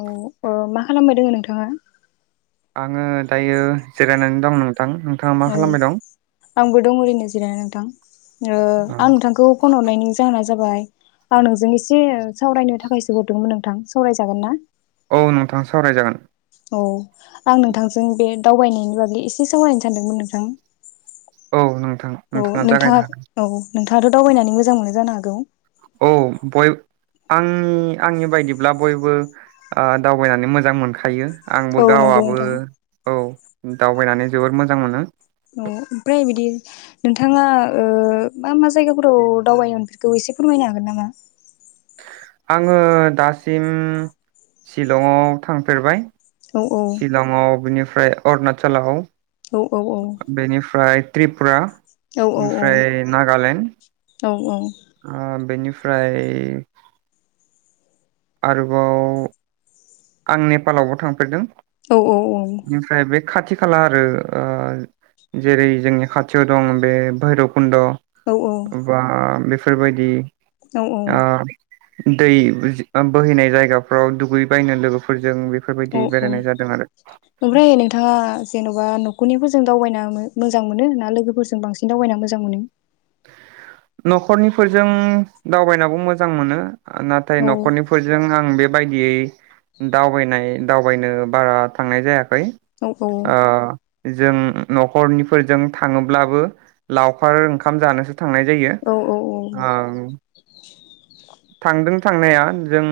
औ ओ मा खालामबाय दोङ नोंथाङा आङो दायो जिरायनानै दं नो नोंथां नोंथाङा मा औ खालामबाय दं आंबो दं ओरैनो जिरायना नोंथां ओ आं नोंथांखौ फन हरनायनि जाहोना जाबाय आं नोंजों एसे सावरायनो थाखायसो हरदोंमोन नोंथां सावरायजागोन ना? औ नोंथाङा सावराय जागोन। औ आं नोंथांजों बे दावबायनायनि बागै एसे सावरायनो सानदोंमोन नोंथां। औ नोंथां नोंथाङा जागायनो हागोन। आथ' दावबायनानै मोजां मोनो जानो हागौ! औ बय- आंनि आंनि बायदिब्ला बयबो आ दावबायनानै मोजां मोनखायो। औ आंबो नंगौ गावाबो नोंथां औ। दावबायनानै जोबोर मोजां मोनो। अ ओमफ्राय बिदि नोंथाङा ओ मा मा जायगाफोराव दावबायनायफोरखौ एसे फोरमायनो हागोन नामा? आङो दासिम शिलङा थांफेरबाय। औ औ शिलङाव बेनिफ ओमफ्राय अरुणाचलाव औ औ [inaudible] बेनिफ्राय त्रिपुरा औ ओमफ्राय नागालेण्ड औ औ। ओ बेनिफ्राय आरोबाव आं नेपालावबो थांफेरदों। औ औ औ। बेनिफ्राय बे खाथि खाला आरो ओ जेरै जोंनि खाथियाव दं बे भैरब खन्द' औ बा बेफोरबायदि औ अ दै बोहैनाय जायगाफ्राव दुगै बायनो लोगोफोरजों बेफोरबायदि औ औ बेरायनाय जादों आरो ओमफ्राय नोंथाङा जेन'बा न खरनिफोरजों दावबायना मो-मोजां मोनो ना लोगोफोरजों बांसिन दावबायना मोजां मोनो? न'खरनिफोरजों दावबायनायावबो मोजां मोनो। नाथाय औ न'खरनिफोरजों आं बे बायदियै दावबायनाय दावबायनो बारा थांनाय जाया खै औ औ ओ जों न'खरनिफोरजों थाङोब्लाबो लावखार ओंख खाम जानोसो थांनाय जायो औ औ ओं [inaudible] थांदों थांनाया जों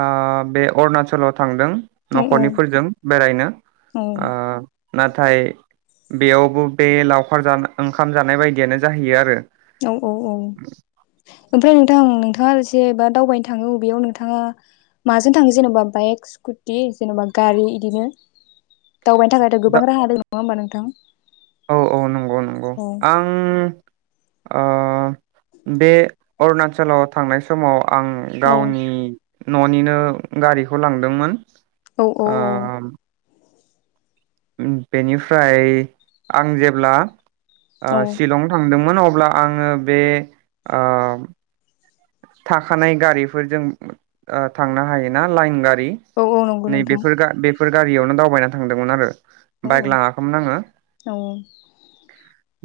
आ बे अरणाचलाव थांदों औ नखरनिफोरजों बेरायनो ओ नाथाय, बेयावबो बे लावखार जा- ओंखाम जानाय बायदियानो जाहैयो आरो। औ औ औ [unintelligible] ओमफ्राय नोंथां नोंथाङा एसेबा दावबायनो थाङो अबेयाव नोंथाङा माजों थाङो जेनबा बाइक स्कुटि जेनबा गारि इदिनो दावबायनो थाखायथ दा गोबां राहा दङ‌ नङा ओमबा नों थां औ औ नंगौ नंगौ आं ओ बे अरुणाचलाव थांनाय समाव आं औ गावनि न'निनो गारिखौ लांदोंमोन। औ औ औ उम बेनिफ्राय आं जेब्ला ओ औ शिलं थांदों उनावब्ला आङो बे ओ थाखानाय गारिफोरजों ओ थांनो हायोना लाइन गा नि औ औ नंगौ नै नोंथां बेफोरगा बे फोर गारियावनो दावबायना थांदोंमोन आरो। औ बाइक लाङाखैमोन आङो औ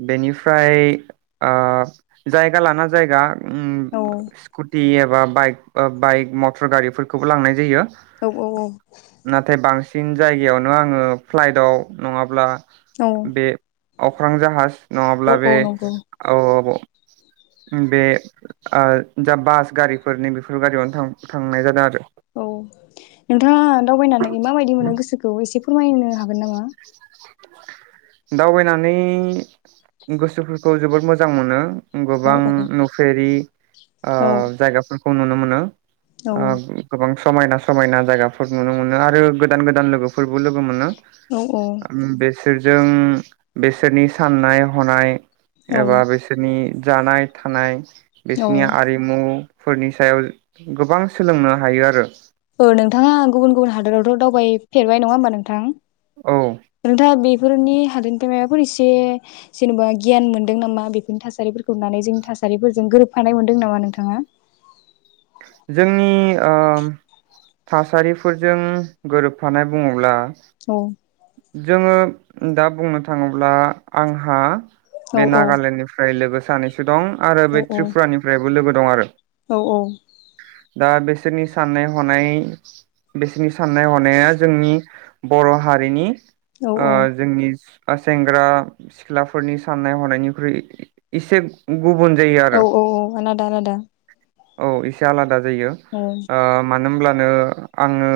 बेनिफ्राय ओ जायगा लाना जायगा उम औ सकुटियेर बा बाइक बा बाइक मटर गारिफोरखौबो लांनाय जायो। औ औ औ फिन जायगायावनो आङो फ्लाइटआव नङाब्ला औ बे अख्रां जाहाज औ नङाब्ला औ बे नंगौ ओब उम बे ओ जा बास गारिफोरनि बेफोर गारियावनो थां-थांनाय जादों आरो औ नोंथाङा दावबायनानै माबायदि मोनो गोसोखौ एसे फोरमायनो हागोन नामा? दावबायनानै गोसोफोरखौ जोबोद मोजां मोनो। औ गोबां औ नुफेरि ओ औ जायगाफोर खौ नुनो मोनो। औ ओ गोबां समायना समायना जायगाफोर नुनो मोनो आरो गोदान गोदान लोगोफोरबो लोगो मोनो। औ औ ओम बेसोर जों बिसोरनि साननाय हनाय औ एबा बेसोरनि जानाय थानाय औ बिसोरनि आरिमु फोरनि सायाव गोबां सोलोंनो हायो आरो। ओ नोंथाङा गुबुन गुबुन हादोरावथ' दावबाय फेरबाय नङा होमबा नोंथां? औ नोंथाङा बिब बेफोरनि हादोरनिफ्राय मायबाफोर एसे जेन'बा गियान मोनदों नामा बेफोरनि थासारिफोरखौ नुनानै जोंनि थासारिफोरजों गोरोबफानाय मोनदों नामा नोंथाङा? जोंनि ओ थासारिफोरजों गोरोबफानाय बुङोब्ला औ। जोङो दा बुंनो थाङोब्ला आंहा औ बे औ नागालेण्डनिफ्राय लोगो सानैसो दं आरो औ बे औ त्रिपुरानिफ्रायबो लोगो दं आरो। औ दा बिसोरनि साननाय हनाय बिसोरनि साननाय हनाया जोंनि बर' हारिनि औ ओ जोंनि ओ सेंग्रा सिख्लाफोरनि साननाय हनायनिख्रुइ इसे औ औ औ आलादा आलादा। औ इसे आलादा। जायो औ ओ मानो होनब्ला नो आङो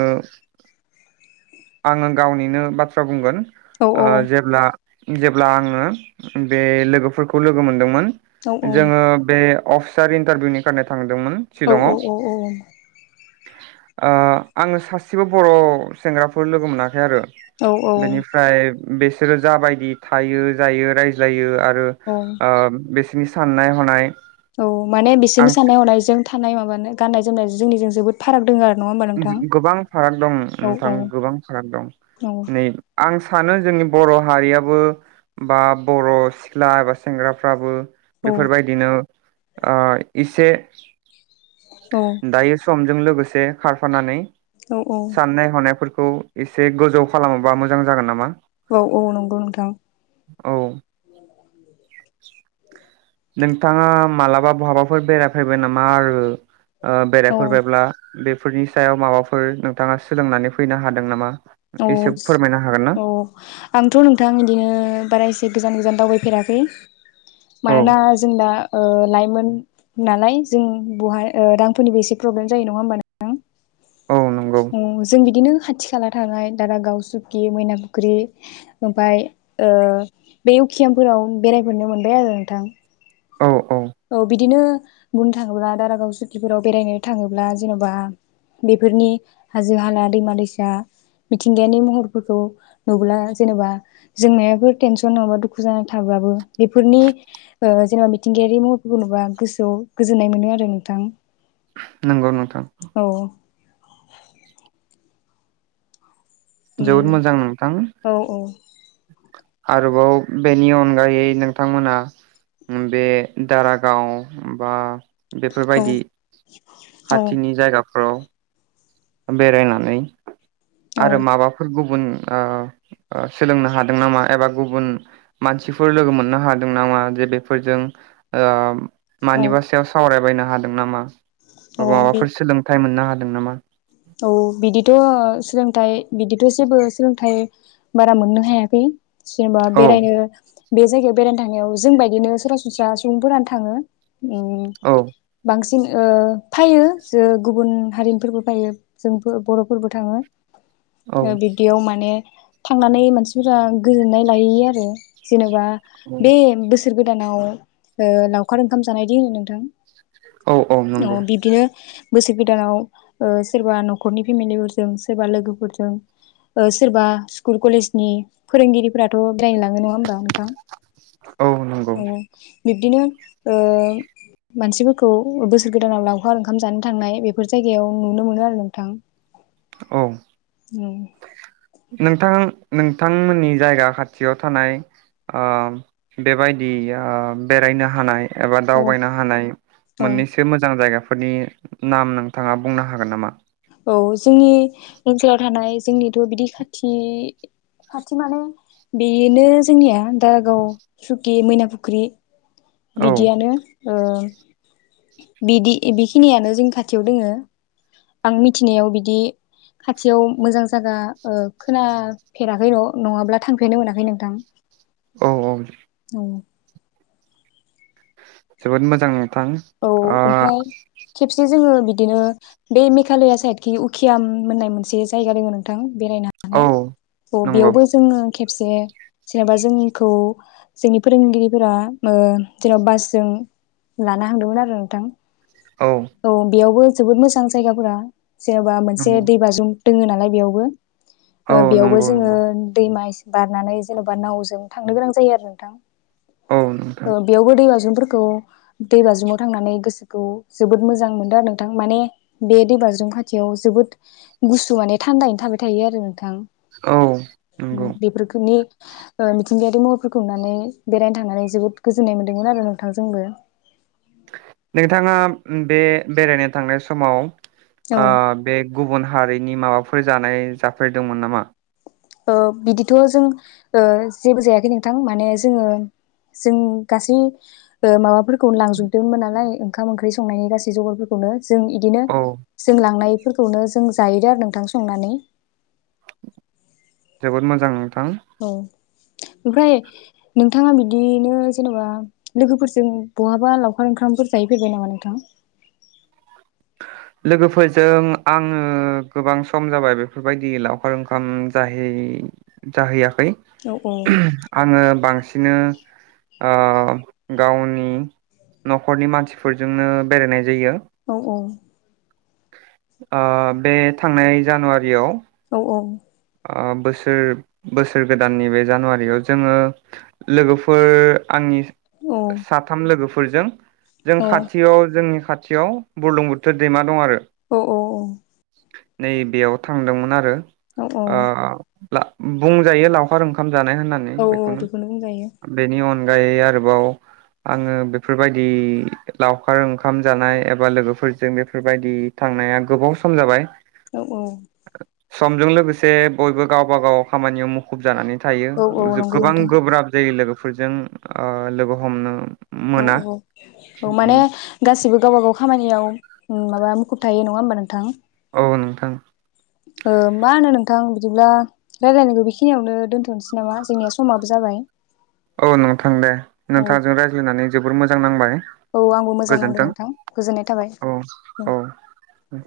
आङो गावनिनो बाथ्रा बुंगोन। औ ओ औ जेब्ला जेब्ला आङो बे लोगोफोरखौ लोगो मोनदोंमोन। औ जोङो बे अफिसार इन्टारभिउनि [unintelligible] औ औ शिलंआव औ औ। ओ आङो सासेबो बर' सेंग्राफोर लोगो मोनाखै आरो। औ औ। बेसोरो जाबायदि थायो जायो रायज्लायो आ ओ औ ओ बेसे बिनि साननाय हनाय औ माने आं बिसोरनि साननाय हनाय जों थानाय माबानो गाननाय जोमनायजों जोंनिजों जोबोद फाराग दोंङो आरो। नङा होमबा नोंथां गोबां फाराग दं औ नोंथां औ गोबां फाराग दं औ नै आं सानो जोंनि बर' हारियाबो बा बर' सिख्ला एबा सेंग्राफ्राबो औ बेफोरबायदिनो ओ इसे औ दायो समजों लोगोसे खारफानानै औ साननाय हनायफोर खौ एसे गोजौ खालामोबा मोजां जागोन नामा। औ -औ नंगौ नोंथां। औ [unintelligible] नोंथाङा मालाबा बहाबाफोर बेरायफैबाय नामा आरो औ बेरायफोरबायब्ला बे फोरनि सायाव माबाफोर नोंथाङा सोलोंनानै फैनो हादों नामा। एसे औ- फोरमायनो हागोन ना औ आंथ' नोंथां बिदिनो बारा एसे गोजान गोजान दावबाय फेराखै औ मानोना जोंदा ओ लाइमोन नालाय जों बहाय ओ रांफोरनिबो एसे प्रब्लेम जायो नङा होमबा नोंथां। औ नंगौ अ जों बिदिनो खाथि खाला थानाय दारागाव सुकि मैना फुख्रि ओमफाय ओ बे उखियामफोराव बेरायहनो मोनबाय आरो नोंथां। औ औ औ बिदिनो बुंनो थाङोब्ला दारागाव सुखिफोराव बेरायनो थाङोब्ला जेन'बा बेफोरनि हाजो हाला दैमा दैसा मिथिंगायानि महरफोरखौ नुब्ला जेन'बा जों मायबाफोर टेनसन नङाबा दुखु जाना थाब्लाबो बेफोरनि ओ जेनेबा मिथिंगायारि महर खौनुबा गोसोआव गोजोननाय मोनो आरो नोंथां। नंगौ नोंथां। औ जोबोद उम मोजां नोंथां। औ आरोबाव बेनि अनगायै नोंथांमोना बे दारागाव बा औ बेफोरबायदि खाथिनि औ जायगा औ बेरायनानै आरो औ माबाफोर ओ सोलोंनो हादों नामा एबा गुबुन मानसिफोर लोगो मोननो हादों नामा जे बेफोरजों ओ औ मानिबा सायाव सावरायबाय ना हादों नामा? औ बे माबाफोर सोलोंथाइ मोननो हायो? दों नामा औ बिदिथ' सोलोंथाइ बिदिथ' जेबो सोलोंथाइ बारा मोननो हायाखै। जेनेबा औ बेरायनो बे जायगायाव बेरायनो थांनायाव जों बादिनो सरासनस्रा सुबुंफोरानो थाङो। उम औ बांसिन ओ फैयो जे गुबुन हारिनिफोरबो फैयो। जोंबो बर'फोरबो थाङो। औ ओ बिदियाव माने थांनानै मानसिफोरा गोजोननाय लायैयो आरो जेनेबा बे बो सोर गोदानाव ओ लावखार ओंखाम जानायदि होनो नोंथां। औ औ नंगौ बोसोर गोदानाव ओ सोरबा न'खरनि फेमिलिफोरजों सोरबा लोगोफोरजों ओ सोरबा स्कुल कलेजनि फोरोंगिरिफोराथ' बेरायनो लाङो नङा होनबा नोंथां औ नंगौ औ। बिब्दिनो ओ मानसिफोरखौ बोसोर गोदानाव लांफा ओंखाम जानो थांनाय बेफोर जायगायाव नुनो मोनो आरो नोंथां औ उम नोंथां नोंथांमोननि जायगा खाथियाव थानाय ओ बेबायदि ओ बेरायनो हानाय एबा औ दावबायनो हानाय औ मोननैसो मोजां जायगा फोरनि नाम नोंथाङा बुंनो हागोन नामा? औ जोंनि ओनसोलाव थानाय जोंनिथ' बिदि खाथि खाथि माने बेनो जोंनिया दारागाव मैनाफुख्रि औ बिदियानो ओ बिदि बेखिनियानो जोंनि खाथियाव दोङो। आं मिथिनायाव बिदि खाथियाव मोजां जायगा ओ खोनाफेराखै र' नङाब्ला थांफेरनो मोनाखै नोंथां। औ औ औ जोबोद मोजां नोंथां औ ओ ओमफ्राय खेबसे जोङो बिदिनो बे मेघालया साइदखिनि उकियाम होननाय मोनसे जायगा दङ नोंथां। बेरायनानै औ औ नंगौ बेयावबो जोङो खेब से जेनेबा जोंखौ जोंनि फोरोंगिरिफोरा ओ जेन'बा बास जों लाना हांदोंमोन आरो नोंथां। औ बेयावबो जोबोद मोजां जायगाफोरा जेन'बा मोनसे नंगौ दैबाज्रुम दोङ नालाय बेयावबो औ ओ बेयावबो नंगौ जोङो नंगौ दैमा एस बारनानै जेन'बा नावजों थांनो गोनां जायो आरो नोंथां। औ नोंथां ओ बेेयावबो दै बाज्रुम फोर खौ दैबाज्रुमाव थांनानै गोसोखौ जोबोद मोजां मोनदों आरो नोंथां माने बे दैबाज्रुम खाथियाव जोबोद गुसु माने थान्दायैनो थाबाय थायो आरो नोंथां। औ हुम नंगौ बेफोरखोनि ओ मिथिंगायारि महरफोरखौ नुनानै बेरायनो थांनानै जोबोद गोजोन्नाय मोन्दोंमोन आरो नोंथां जोंबो। नोंथाङा बे बेरायनो थांनाय समाव औ ओ बे गुबुन हारिनि माबाफो फोर जानाय जाफेरदोंमोन नामा? ओ बिदिथ' जों ओ जेबो जायाखै नोंथां माने जोङो जों गासै ओ माबाफोर खौ लांजोबदों मोनालाय ओंखाम ओंख्रै सं संनायनि गासै जगारफोरखौनो जों इदिनो औ जों लांनायफोरखौनो जों जाहैदों आरो नोंथां संनानै। जोबोद मोजां। नोंथां औ ओमफ्राय नोंथाङा बिदि नो जेनेबा लोगोफोरजों बहाबा लावखार ओंखामफोर जाहैफेरबाय नामा नोंथां? लोगोफोरजों आङो गोबां सम जाबाय बेफोरबायदि लावखार ओंखाम जाहै जाहैया खै औ आङो बांसि दिनो ओ गावनि न'खरनि मानसिफोरजोंनो बेरायनाय जायो। औ औ। ओ बे थांनाय जानुवारियाव औ औ ओ बोसोर बोसोर गोदाननि बे जानुवारियाव जोङो लोगोफोर आंनि औ साथाम लोगोफ फोरजों जों खाथियाव जोंनि खाथियाव बुरलुंबुथोर दैमा दं आरो। औ औ औ। नै बेेयाव थांदोंमोन आरो। औ अ ला बुंजायो लावखार ओंखाम जानाय होननानै औ औ बेखौनो बुंजायो बेनि अन अनगायै आरोबाव आङो बेफोरबायदि लावखार ओंखाम जानाय एबा लोगोफोरजों बेफोरबायदि थांनाया गोबाव सम जाबाय। औ औ। समजों लोगोस से बयबो गावबा गाव खामानियाव मुखुब जानानै थायो औ औ [unintelligible] नंगौ गोबां नोंथां गोब्राब जायो लोगोफोर फोरजों ओ लोगो हमनो औ मोना औ औ माने गासिबो गावबा गाव खामानियाव माबा मु खुब थायो नंङा होमबा नोंथां औ नोंथां ओ मा होनो नोंथां बिदिब्ला रायलायनायखौ बेखिनियावनो दोनथनोसै नामा जोंनिया समाबो जाबाय औ नोंथां दे औ नोंथांजों रायज्लायनानै जोबोर मोजां नांबाय औ आंबो मोजां नांदों गोजोन्थों नोंथां गोजोननाय थाबाय औ औ